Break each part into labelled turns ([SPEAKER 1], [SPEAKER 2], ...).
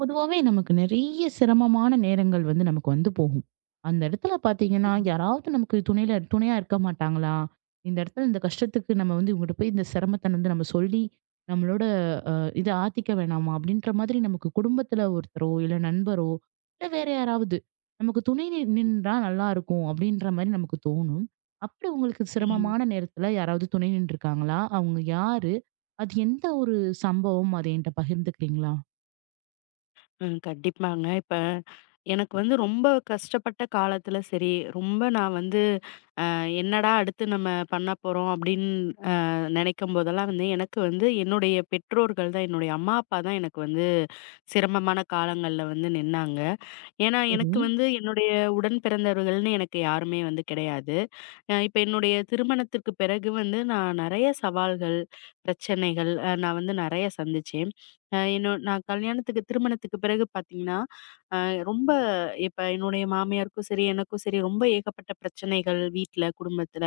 [SPEAKER 1] பொதுவாவே நமக்கு நெறைய சிரமமான நேரங்கள் வந்து நமக்கு வந்து போகும். அந்த இடத்துல பார்த்தீங்கன்னா,
[SPEAKER 2] ம்,
[SPEAKER 1] யாராவது நமக்கு துணையா இருக்க மாட்டாங்களா? இந்த இடத்துல இந்த கஷ்டத்துக்கு நம்ம வந்து இவங்ககிட்ட போய் இந்த சிரமத்த வந்து நம்ம சொல்லி, நம்மளோட இத ஆத்திக்க வேணாமா? அப்படின்ற மாதிரி நமக்கு குடும்பத்துல ஒருத்தரோ, இல்ல நண்பரோ, இல்ல வேற யாராவது நமக்கு துணை நின்றா நல்லாருக்கும் அப்படின்ற மாரி நமக்கு தோணும். அப்படி உங்களுக்கு
[SPEAKER 2] ம்.
[SPEAKER 1] சிரமமான நேரத்துல யாராவது துணை நின்றுருக்காங்களா? அவங்க யாரு? அது எந்த ஒரு சம்பவம்? அத என்ட்ட பகிர்ந்துக்கிறீங்களா?
[SPEAKER 2] ம். கண்டிப்பாங்க. இப்ப எனக்கு வந்து ரொம்ப கஷ்டப்பட்ட காலத்துல சரி, ரொம்ப நான் வந்து என்னடா அடுத்து நம்ம பண்ண போறோம் அப்படின்னு அ நினைக்கும் போதெல்லாம் வந்து, எனக்கு வந்து என்னுடைய பெற்றோர்கள் தான், என்னுடைய அம்மா, அப்பா தான் எனக்கு வந்து சிரமமான காலங்கள்ல வந்து நின்னாங்க. ஏன்னா, எனக்கு
[SPEAKER 1] சரி,
[SPEAKER 2] வந்து என்னுடைய உடன் பிறந்தவர்கள்னு எனக்கு யாருமே வந்து கிடையாது. இப்ப என்னுடைய திருமணத்திற்கு பிறகு வந்து நான் நெறைய சவால்கள், பிரச்சனைகள் நான் வந்து நெறைய சந்திச்சேன். என்னோ நான் கல்யாணத்துக்கு திருமணத்துக்கு பிறகு பார்த்தீங்கன்னா, அ ரொம்ப இப்ப என்னுடைய மாமியாருக்கும் சரி, எனக்கும் சரி ரொம்ப ஏகப்பட்ட பிரச்சனைகள் வீட்ல, குடும்பத்துல.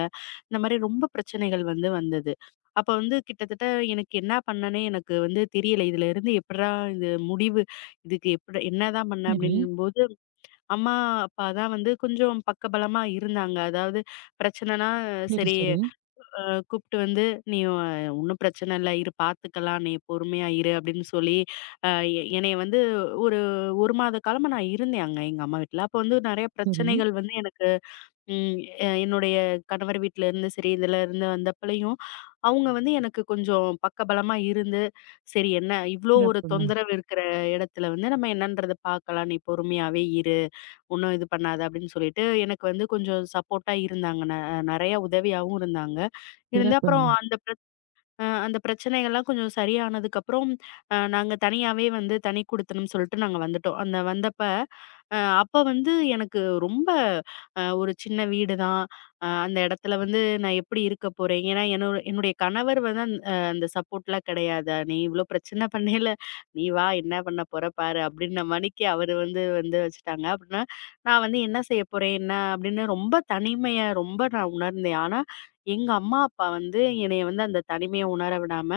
[SPEAKER 2] இந்த மாரி ரொம்ப பிரச்சனைகள் வந்து வந்தது. அப்ப வந்து கிட்டத்தட்ட எனக்கு என்ன பண்ணேன்னே எனக்கு வந்து தெரியல. இதுல இருந்து எப்புட்றா இது முடிவு இதுக்கு எப்புட்றா என்னதான் பண்ண
[SPEAKER 1] சரி.
[SPEAKER 2] அப்படின்னும்போது, அம்மா, அப்பா தான் வந்து கொஞ்சம் பக்கபலமா இருந்தாங்க. அதாவது பிரச்சனைனா
[SPEAKER 1] சரி,
[SPEAKER 2] சரி
[SPEAKER 1] சரி,
[SPEAKER 2] அ கூப்ட்டு வந்து, "நீ ஒண்ணும் பிரச்சனை இல்ல. இரு பார்த்துக்கலாம். நீ பொறுமையா இரு" அப்படின்னு சொல்லி, அ எ என்னைய வந்து ஒரு 1 மாத காலமா நான் இருந்தேன் அங்க எங்க அம்மா வீட்ல. அப்போ வந்து நெறைய
[SPEAKER 1] சரி.
[SPEAKER 2] பிரச்சனைகள் வந்து எனக்கு ம் எ என்னுடைய கணவர் வீட்ல இருந்து சரி, இதுல இருந்து வந்தப்பலயும், அவங்க வந்து எனக்கு கொஞ்சம் பக்கபலமா இருந்து, "சரி என்ன இவ்ளோ ஒரு
[SPEAKER 1] சிறப்புங்க,
[SPEAKER 2] தொந்தரவு இருக்கிற இடத்துல வந்து நம்ம என்னன்றத பார்க்கலாம். நீ பொறுமையாவே இரு." ஒன்னும் இது பண்ணாத அப்படின்னு சொல்லிட்டு எனக்கு வந்து கொஞ்சம் சப்போர்ட்டா இருந்தாங்க. நிறைய உதவியாவும் இருந்தாங்க. இருந்து அப்புறம்
[SPEAKER 1] சிறப்புங்க.
[SPEAKER 2] அந்த அந்த பிரச்சனைகள்லாம் கொஞ்சம் சரியானதுக்கப்புறம், நாங்க தனியாவே வந்து தனி குடித்தனம் சொல்லிட்டு நாங்க வந்துட்டோம். அந்த வந்தப்ப, அப்ப வந்து எனக்கு ரொம்ப ஒரு சின்ன வீடு தான். அந்த இடத்துல வந்து நான் எப்படி இருக்க போறேன்? ஏன்னா, என்னோட என்னுடைய கணவர் வந்து அந்த சப்போர்ட்லாம் கிடையாது. "நீ இவ்ளோ பிரச்சனை பண்ணயில, நீ வா என்ன பண்ண போற பாரு" அப்படின்ன மாணிக்கு அவரு வந்து வந்து வச்சுட்டாங்க. அப்படின்னா, நான் வந்து என்ன செய்ய போறேன்? என்ன அப்படின்னு ரொம்ப தனிமைய ரொம்ப நான் உணர்ந்தேன். ஆனா எங்க அம்மா, அப்பா வந்து என்னைய வந்து அந்த தனிமைய உணர விடாம,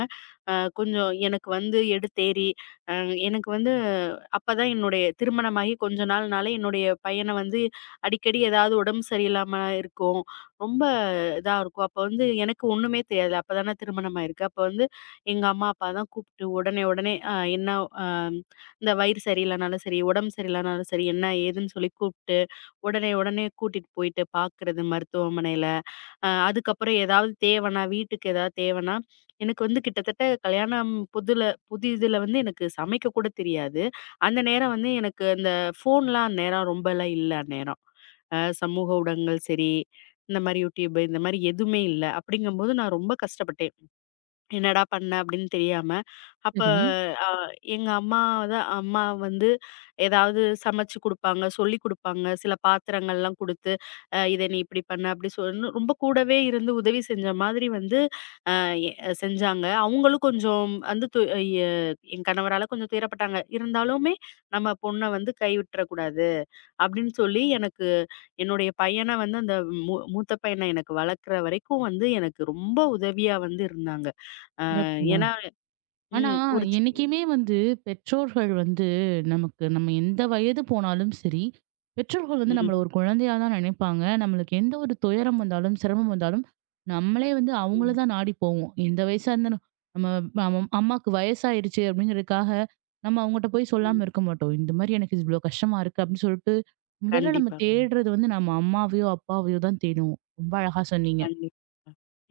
[SPEAKER 2] கொஞ்சம் எனக்கு வந்து எடுத்தேறி, அ எனக்கு வந்து அப்பதான் என்னுடைய திருமணமாகி கொஞ்ச நாள்னால என்னுடைய பையன வந்து அடிக்கடி ஏதாவது உடம்பு சரியில்லாம இருக்கும். ரொம்ப இதா இருக்கும். அப்ப வந்து எனக்கு ஒண்ணுமே தெரியாது. அப்பதானே திருமணம் ஆயிருக்கு. அப்ப வந்து எங்க அம்மா, அப்பா தான் கூப்ட்டு உடனே உடனே என்ன அ இந்த வயிறு சரியில்லனாலும் சரி, உடம்பு சரியில்லனாலும் சரி, என்ன ஏதுன்னு சொல்லி கூப்ட்டு, உடனே உடனே கூட்டிட்டு போயிட்டு பாக்குறது மருத்துவமனையில. அதுக்கப்புறம் ஏதாவது தேவைன்னா, வீட்டுக்கு ஏதாவது தேவைன்னா, எனக்கு வந்து கிட்டத்தட்ட கல்யாணம் புதிதுல வந்து எனக்கு சமைக்க கூட தெரியாது. அந்த நேரம் வந்து எனக்கு அந்த ஃபோன்லாம் அந்நேரம் ரொம்பலாம் இல்ல அந்நேரம். சமூக ஊடகங்கள் சரி, இந்த மாரி YouTube இந்த மாரி எதுவுமே இல்ல. அப்படிங்கும்போது நான் ரொம்ப கஷ்டப்பட்டேன். என்னடா பண்ண அப்படின்னு தெரியாம. அப்ப
[SPEAKER 1] சரி,
[SPEAKER 2] அ எங்க அம்மா தான் அம்மா வந்து ஏதாவது சமைச்சு குடுப்பாங்க, சொல்லிக் குடுப்பாங்க. சில பாத்திரங்கள்லாம் குடுத்து, இத நீ இப்படி பண்ண, அப்படி சொல்லு ரொம்ப கூடவே இருந்து உதவி செஞ்ச மாதிரி வந்து அ எ செஞ்சாங்க. அவங்களும் கொஞ்சம் வந்து து எ என் கணவரால கொஞ்சம் துயரப்பட்டாங்க. இருந்தாலுமே நம்ம பொண்ண வந்து கைவிட்டுறக் கூடாது அப்படின்னு சொல்லி எனக்கு என்னுடைய பையன வந்து அந்த மூத்த பையன எனக்கு வளர்க்குற வரைக்கும் வந்து எனக்கு ரொம்ப உதவியா வந்து இருந்தாங்க. ஆ
[SPEAKER 1] சிறப்புங்க.
[SPEAKER 2] ஏன்னா
[SPEAKER 1] ஆனா,
[SPEAKER 2] ம் ஒரு சி
[SPEAKER 1] என்னைக்குமே வந்து பெற்றோர்கள் வந்து நமக்கு நம்ம எந்த வயது போனாலும் சரி, பெற்றோர்கள் வந்து நம்மள
[SPEAKER 2] ம்,
[SPEAKER 1] ஒரு குழந்தையா தான் நினைப்பாங்க. நம்மளுக்கு எந்த ஒரு துயரம் வந்தாலும், சிரமம் வந்தாலும், நம்மளே வந்து அவங்கள
[SPEAKER 2] ம்,
[SPEAKER 1] தான் நாடி போவோம். எந்த வயசா இருந்தாலும். நம்ம நம்ம அம்மாக்கு வயசாயிருச்சு அப்படிங்கிறதுக்காக, நம்ம அவங்கட்ட போய் சொல்லாம
[SPEAKER 2] ம்.
[SPEAKER 1] இருக்க மாட்டோம். இந்த மாரி எனக்கு இவ்வளோ கஷ்டமா இருக்கு அப்படின்னு சொல்லிட்டு, முதல்ல நம்ம
[SPEAKER 2] கண்டிப்பாங்க.
[SPEAKER 1] தேடுறது வந்து நம்ம அம்மாவையோ, அப்பாவையோ தான் தேடுவோம். ரொம்ப அழகா சொன்னீங்க.
[SPEAKER 2] கண்டிப்பா.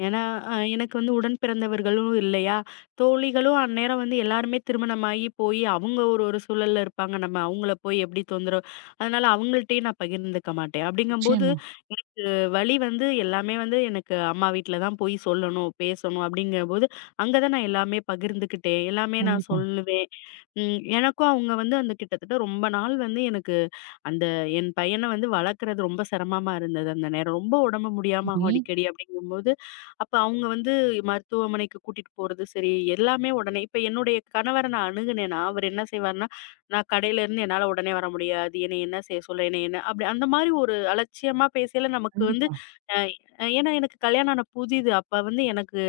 [SPEAKER 2] ஏன்னா, எனக்கு வந்து உடன் பிறந்தவர்களும் இல்லையா? தோழிகளும் அந்நேரம் வந்து எல்லாருமே திருமணமாகி போயி, அவங்க ஒரு ஒரு சூழல்ல இருப்பாங்க. நம்ம அவங்கள போய் எப்படி தொந்தரவு அதனால அவங்கள்ட்டயும் நான் பகிர்ந்துக்க மாட்டேன். அப்படிங்கும்போது
[SPEAKER 1] நிச்சயமா.
[SPEAKER 2] வழி வந்து எல்லாமே வந்து எனக்கு அம்மா வீட்ல தான் போய் சொல்லணும், பேசணும் அப்படிங்கம்போது, அங்க தான் நான் எல்லாமே பகிர்ந்துக்கிட்டேன். எல்லாமே நான்
[SPEAKER 1] கண்டிப்பா.
[SPEAKER 2] சொல்லுவேன். எனக்கும் அவங்க வந்து அந்த கிட்டத்தட்ட ரொம்ப நாள் வந்து எனக்கு அந்த என் பையன வந்து வளர்க்குறது ரொம்ப சிரமமா இருந்தது அந்த நேரம். ரொம்ப உடம்பு முடியாம
[SPEAKER 1] அது
[SPEAKER 2] ஆகும்
[SPEAKER 1] ஏன்
[SPEAKER 2] அடிக்கடி அப்படிங்கும்போது, அப்ப அவங்க வந்து மருத்துவமனைக்கு கூட்டிட்டு போறது சரி, எல்லாமே உடனே இப்ப என்னுடைய கணவர நான் அணுகுனேன்னா, அவர் என்ன செய்வாருன்னா நான் கடையிலேருந்து என்னால உடனே வர முடியாது. என்னைய என்ன செய்ய சொல்ல? என்னைய என்ன அப்படி அந்த மாரி ஒரு அலட்சியமா பேசையில நமக்கு வந்து
[SPEAKER 1] கண்டிப்பா,
[SPEAKER 2] அ ஏன்னா எனக்கு கல்யாணம் ஆன புதிது. அப்ப வந்து எனக்கு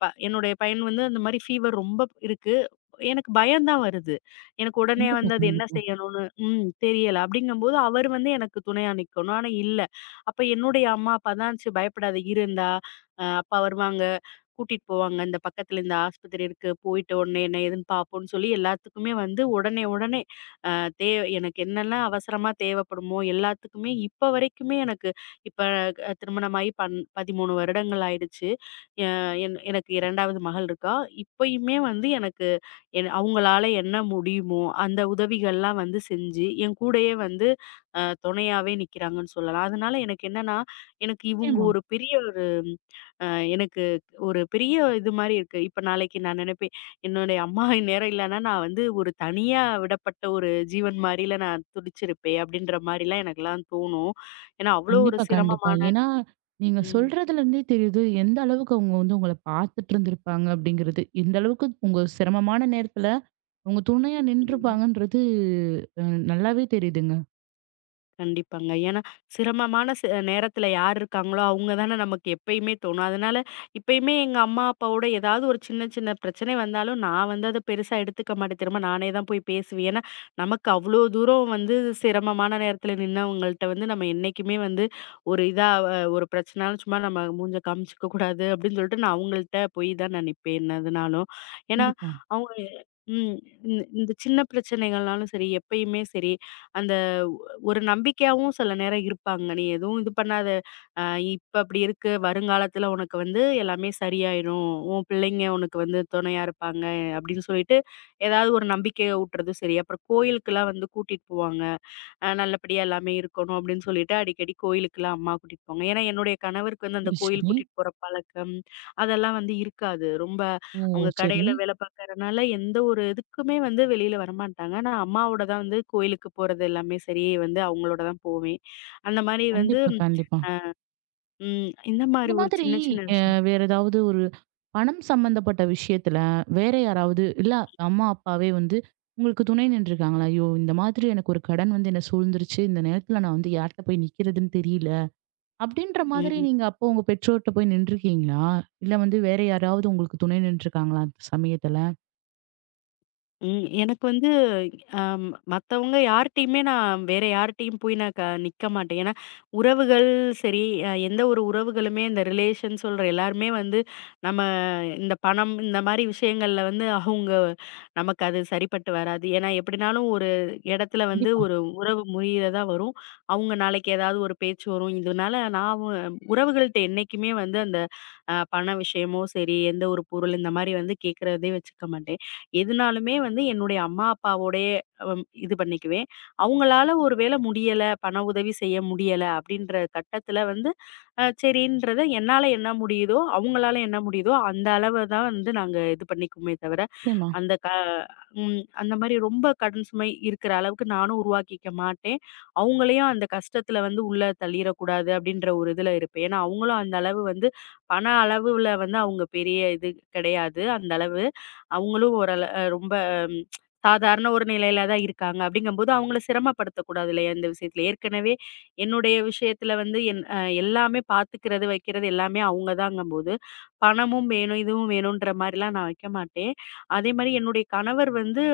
[SPEAKER 2] என்னுடைய பையன் வந்து அந்த மாரி ஃபீவர் ரொம்ப இருக்கு. எனக்கு பயம் தான் வருது. எனக்கு உடனே
[SPEAKER 1] கண்டிப்பா,
[SPEAKER 2] வந்து அது என்ன
[SPEAKER 1] கண்டிப்பா.
[SPEAKER 2] செய்யணும்னு தெரியல. அப்படிங்கும்போது அவர் வந்து எனக்கு துணையா நிக்கணும். ஆனா இல்ல. அப்ப என்னுடைய அம்மா அப்பா தான் "சரி பயப்படாத இருண்டா, அப்பா வருவாங்க. கூட்டிட்டு போவாங்க. இந்த பக்கத்துல இந்த ஆஸ்பத்திரி இருக்கு. போயிட்டு உடனே என்ன ஏதுன்னு பார்ப்போம்ன்னு சொல்லி எல்லாத்துக்குமே வந்து உடனே, உடனே அ தே எனக்கு என்னெல்லாம் அவசரமா தேவைப்படுமோ எல்லாத்துக்குமே இப்ப வரைக்குமே எனக்கு இப்ப திருமணமாகி 13 வருடங்கள் ஆயிடுச்சு. எ என் எனக்கு 2வது மகள் இருக்கா. இப்பயுமே வந்து எனக்கு அவங்களால என்ன முடியுமோ அந்த உதவிகள்லாம் வந்து செஞ்சு, என் கூடயே வந்து துணையாவே நிக்கிறாங்கன்னு சொல்லலாம். அதனால எனக்கு என்னன்னா, எனக்கு இவங்க
[SPEAKER 1] நிச்சயமா.
[SPEAKER 2] ஒரு பெரிய ஒரு அ எனக்கு ஒரு பெரிய இது மாரி இருக்கு. இப்ப நாளைக்கு நான் நெனைப்பேன், என்னுடைய அம்மா இந்நேரம் இல்லன்னா, நான் வந்து ஒரு தனியா விடப்பட்ட ஒரு ஜீவன் மாரில நான் துடிச்சிருப்பேன். அப்படின்ற மாரிலாம் எனக்கெல்லாம் தோணும். ஏன்னா, அவ்வளோ ஒரு
[SPEAKER 1] கண்டிப்பா, கண்டிப்பா.
[SPEAKER 2] சிரமமான
[SPEAKER 1] ஏன்னா, நீங்க
[SPEAKER 2] ம்.
[SPEAKER 1] சொல்றதுலருந்தே தெரியுது, எந்த அளவுக்கு அவங்க வந்து உங்கள பார்த்துட்டு இருந்திருப்பாங்க அப்படிங்கிறது. எந்த அளவுக்கு உங்க சிரமமான நேரத்துல, உங்க துணையா
[SPEAKER 2] ம்.
[SPEAKER 1] நின்றுப்பாங்கன்றது அ நல்லாவே தெரியுதுங்க.
[SPEAKER 2] கண்டிப்பாங்க. ஏன்னா, சிரமமான ச நேரத்துல யார் இருக்காங்களோ, அவங்க தானே நமக்கு எப்பயுமே தோணும். அதனால இப்பயுமே எங்க அம்மா, அப்பாவோட ஏதாவது ஒரு சின்ன சின்ன பிரச்சனை வந்தாலும், நான் வந்து அத பெருசா எடுத்துக்க மாட்டேன். திரும்ப நானே தான் போய் பேசுவேன். ஏன்னா, நமக்கு அவ்ளோ தூரம் வந்து சிரமமான நேரத்துல நின்னவங்கள்ட்ட வந்து நம்ம என்னைக்குமே வந்து ஒரு இதா ஒரு பிரச்சனைனாலும் சும்மா நம்ம மூஞ்ச காமிச்சுக்க கூடாது அப்படின்னு சொல்லிட்டு, நான் அவங்கள்ட்ட போய் தான் நான் நிப்பேன் என்னதுனாலும். ஏன்னா,
[SPEAKER 1] கண்டிப்பா.
[SPEAKER 2] அவங்க ம். இந்த இந்த சின்ன பிரச்சனைகள்னாலும் சரி, எப்பயுமே சரி, அந்த ஒரு நம்பிக்கையாவும் சில நேரம் இருப்பாங்க. நீ எதுவும் இது பண்ணாத. அ இப்ப அப்படி இருக்கு. வருங்காலத்துல உனக்கு வந்து எல்லாமே சரியாயிரும். உன் பிள்ளைங்க உனக்கு வந்து துணையா இருப்பாங்க. அப்படின்னு சொல்லிட்டு ஏதாவது ஒரு நம்பிக்கைய ஊட்டுறதும் சரி. அப்புறம் கோயிலுக்கெல்லாம் வந்து கூட்டிட்டு போவாங்க. நல்லபடியா எல்லாமே இருக்கணும் அப்படின்னு சொல்லிட்டு அடிக்கடி கோயிலுக்குலாம் அம்மா கூட்டிட்டு போவாங்க. ஏன்னா என்னுடைய கணவருக்கு வந்து அந்த
[SPEAKER 1] சரி,
[SPEAKER 2] கோயில்
[SPEAKER 1] சரி.
[SPEAKER 2] கூட்டிட்டு போற பழக்கம், அதெல்லாம் வந்து இருக்காது. ரொம்ப
[SPEAKER 1] ஓ!
[SPEAKER 2] அவங்க
[SPEAKER 1] சரி.
[SPEAKER 2] கடையில வேலை பார்க்கறனால எந்த ஒரு இதுக்குமே வந்து வெளியில வரமாட்டாங்க. நான் அம்மாவோட தான் வந்து கோயிலுக்கு போறது எல்லாமே சரி வந்து அவங்களோட தான் போவேன். அந்த மாரி வந்து
[SPEAKER 1] கண்டிப்பா, கண்டிப்பா.
[SPEAKER 2] இந்த மாரி
[SPEAKER 1] இந்த
[SPEAKER 2] ஒரு
[SPEAKER 1] மாதிரி
[SPEAKER 2] சின்ன சின்ன
[SPEAKER 1] அ
[SPEAKER 2] விஷயம்.
[SPEAKER 1] வேற ஏதாவது ஒரு பணம் சம்மந்தப்பட்ட விஷயத்துல வேற யாராவது இல்ல அம்மா, அப்பாவே வந்து உங்களுக்கு துணை நின்றுருக்காங்களா? "ஐயோ! இந்த மாதிரி எனக்கு ஒரு கடன் வந்து என்ன சூழ்ந்துருச்சு. இந்த நேரத்துல நான் வந்து யார்ட்ட போய் நிக்கிறதுன்னு தெரியல." அப்படின்ற மாதிரி
[SPEAKER 2] ம்.
[SPEAKER 1] நீங்க அப்போ உங்க பெற்றோர்ட்ட போய் நின்றுருக்கீங்களா? இல்ல வந்து வேற யாராவது உங்களுக்கு துணை நின்றுருக்காங்களா அந்த சமயத்துல?
[SPEAKER 2] ம். எனக்கு வந்து அம் மத்தவங்க யார்ட்டயுமே நான் வேற யார்ட்டயும் போய் நான் க நிக்க மாட்டேன். ஏன்னா, உறவுகள் சரி, எந்த ஒரு உறவுகளுமே இந்த ரிலேஷன் சொல்ற எல்லாருமே வந்து நம்ம இந்த பணம் இந்த மாரி விஷயங்கள்ல வந்து அவங்க நமக்கு அது சரிப்பட்டு வராது. ஏன்னா, எப்படினாலும் ஒரு இடத்துல வந்து
[SPEAKER 1] கண்டிப்பா.
[SPEAKER 2] ஒரு உறவு முறியறதா வரும். அவங்க நாளைக்கு ஏதாவது ஒரு பேச்சு வரும். இதனால நான் வ உறவுகள்ட்ட என்னைக்குமே வந்து அந்த பண விஷயமோ சரி, எந்த ஒரு பொருள் இந்த மாரி வந்து கேட்கறதே வச்சுக்க மாட்டேன். எதுனாலுமே வந்து என்னுடைய அம்மா, அப்பாவோடயே இது பண்ணிக்குவேன். அவங்களால ஒரு வேள முடியல, பண உதவி செய்ய முடியல அப்படின்ற கட்டத்துல வந்து, சரின்றத என்னால என்ன முடியுதோ, அவங்களால என்ன முடியுதோ அந்த அளவ தான் வந்து நாங்க இது பண்ணிக்குமே தவிர,
[SPEAKER 1] நிச்சயமா.
[SPEAKER 2] அந்த க ம் அந்த மாரி ரொம்ப கடன் சுமை இருக்கிற அளவுக்கு நானும் உருவாக்கிக்க மாட்டேன். அவங்களையும் அந்த கஷ்டத்துல வந்து உள்ள தள்ளிறக்கூடாது அப்படின்ற ஒரு இதுல இருப்பேன். ஏன்னா, அவங்களும் அந்த அளவு வந்து பண அளவுல வந்து அவங்க பெரிய இது கிடையாது. அந்த அளவு. அவங்களும் ஓரள அ ரொம்ப ம், சாதாரண ஒரு நிலையில தான் இருக்காங்க. அப்படிங்கும்போது அவங்கள சிரமப்படுத்தக்கூடாது இல்லையா இந்த விஷயத்துல. ஏற்கனவே என்னுடைய விஷயத்துல வந்து என் அ எல்லாமே பார்த்துக்கிறது, வைக்கிறது எல்லாமே அவங்க தாங்கும்போது, பணமும் வேணும், இதுவும் வேணுன்ற மாரிலாம் நான் வைக்க மாட்டேன். அதே மாரி என்னுடைய கணவர் வந்து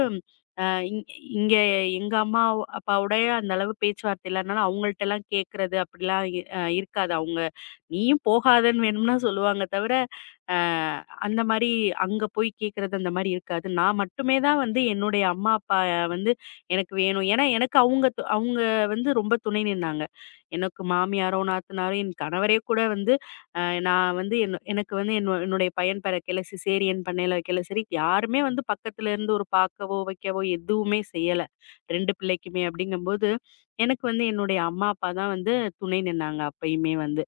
[SPEAKER 2] அ இங் இங்க எங்க அம்மா, அப்பாவோடய அந்த அளவு பேச்சுவார்த்தை இல்லாதனால அவங்கள்ட்டலாம் கேட்கறது அப்படிலாம் இ அ இருக்காது. அவங்க நீயும் போகாதன்னு வேணும்னா சொல்லுவாங்க தவிர, அ அந்த மாரி அங்க போய் கேட்கறது அந்த மாரி இருக்காது. நான் மட்டுமே தான் வந்து என்னுடைய அம்மா, அப்பா வந்து எனக்கு வேணும். ஏன்னா எனக்கு அவங்க வந்து ரொம்ப துணை நின்னாங்க. எனக்கு மாமியாரோ, நாத்தனாரோ, என் கணவரே கூட வந்து நான் வந்து என் எனக்கு வந்து என்னோ என்னுடைய பையன் பிறக்கையில சிசேரியன் பண்ணையில வைக்கல சரி, யாருமே வந்து பக்கத்துல இருந்து ஒரு பார்க்கவோ, வைக்கவோ எதுவுமே செய்யல. 2 பிள்ளைக்குமே அப்படிங்கும்போது, எனக்கு வந்து என்னுடைய அம்மா, அப்பா தான் வந்து துணை நின்னாங்க அப்பயுமே வந்து.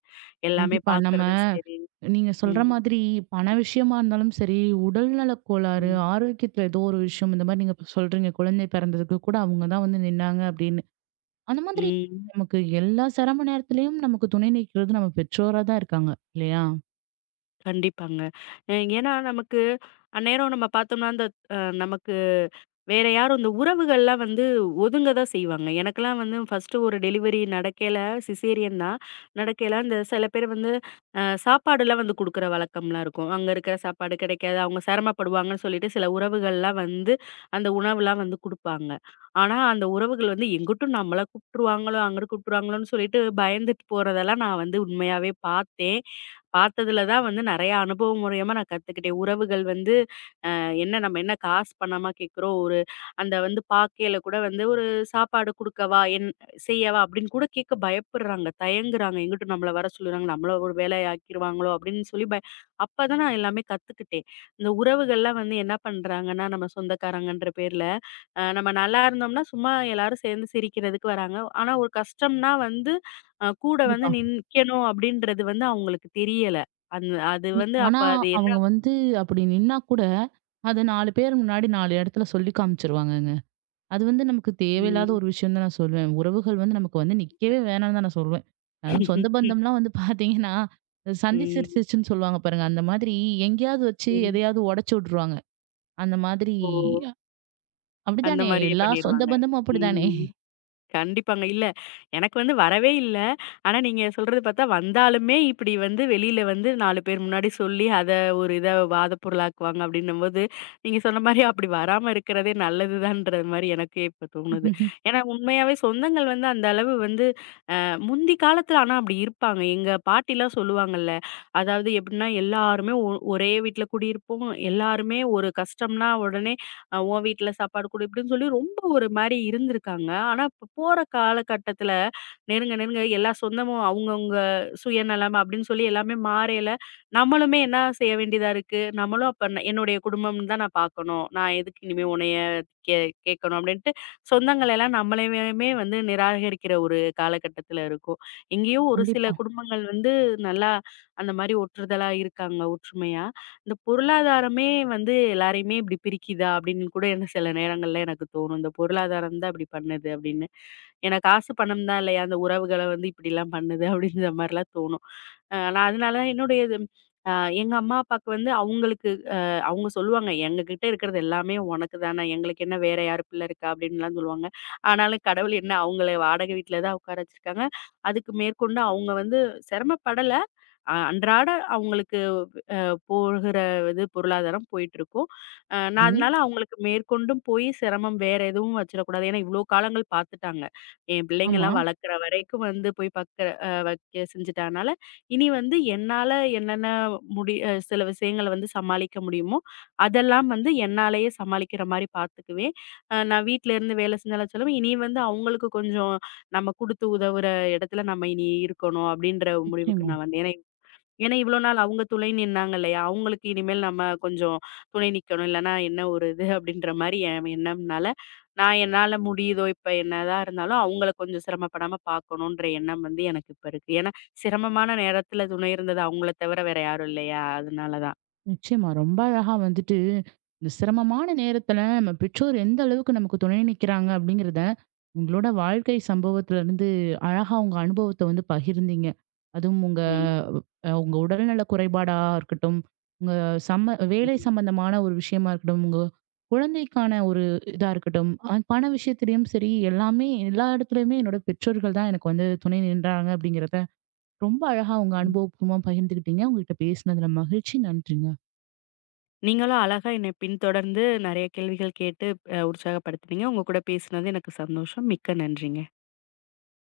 [SPEAKER 2] எல்லாமே
[SPEAKER 1] கண்டிப்பா. நம்ம
[SPEAKER 2] பார்க்கறது சரி.
[SPEAKER 1] நீங்க சொல்ற
[SPEAKER 2] ம்,
[SPEAKER 1] மாதிரி பண விஷயமா இருந்தாலும் சரி, உடல்நலக் கோளாறு,
[SPEAKER 2] ம்,
[SPEAKER 1] ஆரோக்கியத்துல ஏதோ ஒரு விஷயம் இந்த மாரி நீங்க இப்ப சொல்றீங்க. குழந்தை பிறந்ததுக்கு கூட அவங்க தான் வந்து நின்னாங்க அப்படின்னு. அந்த மாதிரி
[SPEAKER 2] ம்.
[SPEAKER 1] நமக்கு எல்லா சிரம நேரத்திலயும் நமக்கு துணை நிற்கிறது நம்ம பெற்றோரா தான் இருக்காங்க. இல்லையா?
[SPEAKER 2] கண்டிப்பாங்க. ஏன்னா நமக்கு அந்நேரம் நம்ம பார்த்தோம்னா, அந்த அ நமக்கு வேற யாரும் இந்த உறவுகள்லாம் வந்து ஒதுங்க தான் செய்வாங்க. எனக்கெல்லாம் வந்து ஃபர்ஸ்ட்டு ஒரு டெலிவரி நடக்கையில சிசேரியன் தான். நடக்கையில அந்த சில பேர் வந்து சாப்பாடுலாம் வந்து குடுக்குற வழக்கம்லாம் இருக்கும். அங்க இருக்கிற சாப்பாடு கிடைக்காது, அவங்க சிரமப்படுவாங்கன்னு சொல்லிட்டு சில உறவுகள்லாம் வந்து அந்த உணவுலாம் வந்து குடுப்பாங்க. ஆனா, அந்த உறவுகள் வந்து எங்கிட்டும் நம்மள கூப்ட்டுருவாங்களோ, அங்கிட்டு கூப்ட்டுருவாங்களோன்னு சொல்லிட்டு பயந்துட்டு போறதெல்லாம் நான் வந்து உண்மையாவே பார்த்தேன். பார்த்ததுல தான் வந்து நெறைய அனுபவம் மூலியமா நான் கத்துக்கிட்டேன். உறவுகள் வந்து என்ன நம்ம என்ன காசு பணமா கேட்கிறோம். ஒரு அந்த வந்து பாக்கையில கூட வந்து ஒரு சாப்பாடு குடுக்கவா, என் செய்யவா அப்படின்னு கூட கேட்க பயப்படுறாங்க. தயங்குறாங்க. எங்கிட்டும் நம்மள வர சொல்லுறாங்க. நம்மள ஒரு வேலையாக்கிருவாங்களோ அப்படின்னு சொல்லி அப்பதான் நான் எல்லாமே கத்துக்கிட்டேன். இந்த உறவுகள்லாம் வந்து என்ன பண்றாங்கன்னா, நம்ம சொந்தக்காரங்கன்ற பேர்ல நம்ம நல்லா இருந்தோம்னா, சும்மா எல்லாரும் சேர்ந்து சிரிக்கிறதுக்கு வராங்க. ஆனா ஒரு கஷ்டம்னா வந்து, கூட வந்து
[SPEAKER 1] கண்டிப்பா.
[SPEAKER 2] நிக்கணும் அப்படின்றது வந்து அவங்களுக்கு தெரியல. அந்த அது
[SPEAKER 1] இ
[SPEAKER 2] வந்து
[SPEAKER 1] ஆனா
[SPEAKER 2] அப்ப அது என்ன
[SPEAKER 1] அவங்க வந்து அப்படி நின்னா கூட, அத 4 பேர் முன்னாடி 4 இடத்துல சொல்லி காமிச்சுருவாங்கங்க. அது வந்து நமக்கு தேவையில்லாத
[SPEAKER 2] ம்.
[SPEAKER 1] ஒரு விஷயம் தான் நான் சொல்வேன். உறவுகள் வந்து நமக்கு வந்து நிக்கவே வேணாம்னு தான் நான் சொல்வேன். அதுவும் சொந்த பந்தம்லாம் வந்து பார்த்தீங்கன்னா, சந்தி
[SPEAKER 2] ம்.
[SPEAKER 1] சிரிச்சிருச்சுன்னு சொல்லுவாங்க பாருங்க. அந்த மாதிரி எங்கேயாவது வச்சு
[SPEAKER 2] ம்.
[SPEAKER 1] எதையாவது உடைச்சு விட்டுருவாங்க. அந்த மாதிரி
[SPEAKER 2] ஓ! அந்த
[SPEAKER 1] அப்படித்தானே
[SPEAKER 2] மாரியே
[SPEAKER 1] எல்லா சொந்த
[SPEAKER 2] பண்ணிருவாங்க.
[SPEAKER 1] பந்தமும் அப்படித்தானே?
[SPEAKER 2] ம். கண்டிப்பாங்க. இல்ல, எனக்கு வந்து வரவே இல்ல. ஆனா, நீங்க சொல்றது பார்த்தா வந்தாலுமே இப்டி வந்து வெளில வந்து 4 பேர் முன்னாடி சொல்லி, அத ஒரு இதா வாத பொருளாக்குவாங்க அப்டின்னும்போது, நீங்க சொன்ன மாரி அப்டி வராம இருக்கிறதே நல்லதுதான்ற மாரி எனக்கே இப்ப தோணுது. ஏன்னா, உண்மையாவே சொந்தங்கள் வந்து அந்த அளவு வந்து முந்தி காலத்துல ஆனா அப்படி இருப்பாங்க. எங்க பாட்டிலாம் சொல்லுவாங்கல்ல, அதாவது எப்படின்னா எல்லாருமே ஒரே வீட்ல குடியிருப்போம். எல்லாருமே ஒரு கஷ்டம்னா உடனே உன் வீட்ல சாப்பாடு குடு இப்படின்னு சொல்லி ரொம்ப ஒரு மாரி இருந்திருக்காங்க. ஆனா இப்ப போற காலகட்டத்துல நெருங்க நெருங்க எல்லா சொந்தமும் அவங்கவங்க சுயநலம் அப்படின்னு சொல்லி எல்லாமே மாறையில, நம்மளுமே என்ன செய்ய வேண்டியதா இருக்கு? நம்மளும் அப்ப என்னுடைய குடும்பம்னு தான் நான் பார்க்கணும். நான் எதுக்கு இனிமே உன்னைய கே கேட்கணும் அப்படின்னு சொந்தங்கள் எல்லாம் நம்மளையுமே வந்து நிராகரிக்கிற ஒரு காலகட்டத்துல இருக்கோம். எங்கேயோ ஒரு சில
[SPEAKER 1] கண்டிப்பா.
[SPEAKER 2] குடும்பங்கள் வந்து நல்லா அந்த மாரி ஒற்றுதலா இருக்காங்க, ஒற்றுமையா. இந்த பொருளாதாரமே வந்து எல்லாரையுமே இப்படி பிரிக்குதா அப்படின்னு கூட என்ன சில நேரங்கள்ல எனக்கு தோணும். இந்த பொருளாதாரம் தான் இப்படி பண்ணுது அப்படின்னு. ஏன்னா காசு பணம் தான் இல்லையா அந்த உறவுகள வந்து இப்படிலாம் பண்ணுது அப்படின்ற மாரிலாம் தோணும். நான் அதனால என்னுடைய இது அ எங்க அம்மா, அப்பாவுக்கு வந்து அவங்களுக்கு அவங்க சொல்லுவாங்க, "எங்ககிட்ட இருக்கிறது எல்லாமே உனக்கு தானே, எங்களுக்கு என்ன வேற யாரு பிள்ளை இருக்கா?" அப்படின்லாம் சொல்லுவாங்க. ஆனாலும் கடவுள் என்ன அவங்கள வாடகை வீட்ல தான் உட்கார வச்சிருக்காங்க. அதுக்கு மேற்கொண்டு அவங்க வந்து சிரமப்படல. அன்றாட அவங்களுக்கு போகிற இது பொருளாதாரம் போயிட்டுருக்கும். நான்
[SPEAKER 1] ம்.
[SPEAKER 2] அதனால கண்டிப்பா. அவங்களுக்கு மேற்கொண்டும் போய் சிரமம் வேற எதுவும் வச்சிடக்கூடாது. ஏன்னா இவ்ளோ காலங்கள் பார்த்துட்டாங்க. என்
[SPEAKER 1] ஆமா.
[SPEAKER 2] பிள்ளைங்கலாம் வளர்க்குற வரைக்கும் வந்து போய் பக்க அ வைக்க செஞ்சுட்டனால, இனி வந்து என்னால என்னென்ன முடி அ சில விஷயங்கள வந்து சமாளிக்க முடியுமோ, அதெல்லாம் வந்து என்னாலேயே சமாளிக்கிற மாரி பார்த்துக்குவேன். நான் வீட்ல இருந்து வேலை செஞ்சாலும் சொல்லுவேன், இனி வந்து அவங்களுக்கு கொஞ்சம் நம்ம குடுத்து உதவுற இடத்துல நம்ம இனி இருக்கணும் அப்படின்ற முடிவுக்கு
[SPEAKER 1] நிச்சயமா.
[SPEAKER 2] நான் வந்தேன். ஏன்னா ஏன்னா, இவ்வளோ நாள் அவங்க துணை நின்னாங்க இல்லையா? அவங்களுக்கு இனிமேல் நம்ம கொஞ்சம் துணை நிக்கணும். இல்லன்னா என்ன ஒரு இது அப்படின்ற மாரி என் எண்ணம்னால, நான் என்னால முடியுதோ, இப்ப என்னதான் இருந்தாலும் அவங்கள கொஞ்சம் சிரமப்படாம பார்க்கணுன்ற எண்ணம் வந்து எனக்கு இப்ப இருக்கு. ஏன்னா, சிரமமான நேரத்துல துணை இருந்தது அவங்கள தவிர வேற யாரும் இல்லையா? அதனால தான்.
[SPEAKER 1] நிச்சயமா. ரொம்ப அழகா வந்துட்டு, இந்த சிரமமான நேரத்துல நம்ம பெற்றோர் எந்த அளவுக்கு நமக்கு துணை நிக்கிறாங்க அப்படிங்கிறத, உங்களோட வாழ்க்கை சம்பவத்துல இருந்து அழகா உங்க அனுபவத்த வந்து பகிர்ந்தீங்க. அதுவும் உங்க
[SPEAKER 2] ம்.
[SPEAKER 1] உங்க உடல்நல குறைபாடா இருக்கட்டும், உங்க சம்ம வேலை
[SPEAKER 2] ம்.
[SPEAKER 1] சம்பந்தமான ஒரு விஷயமா இருக்கட்டும், உங்க குழந்தைக்கான ஒரு இதா இருக்கட்டும், பண விஷயத்திலயும் சரி, எல்லாமே எல்லா இடத்துலயுமே என்னோட பெற்றோர்கள் தான் எனக்கு வந்து துணை நின்றாங்க அப்படிங்கிறத, ரொம்ப அழகா உங்க
[SPEAKER 2] ம்.
[SPEAKER 1] அனுபவபூர்வமா பகிர்ந்துக்கிட்டீங்க. உங்ககிட்ட பேசினதுல மகிழ்ச்சி. நன்றிங்க.
[SPEAKER 2] நீங்களும் அழகா என்னை பின்தொடர்ந்து நெறைய கேள்விகள் கேட்டு உற்சாகப்படுத்துனீங்க. உங்க கூட பேசுனது எனக்கு சந்தோஷம். மிக்க நன்றிங்க.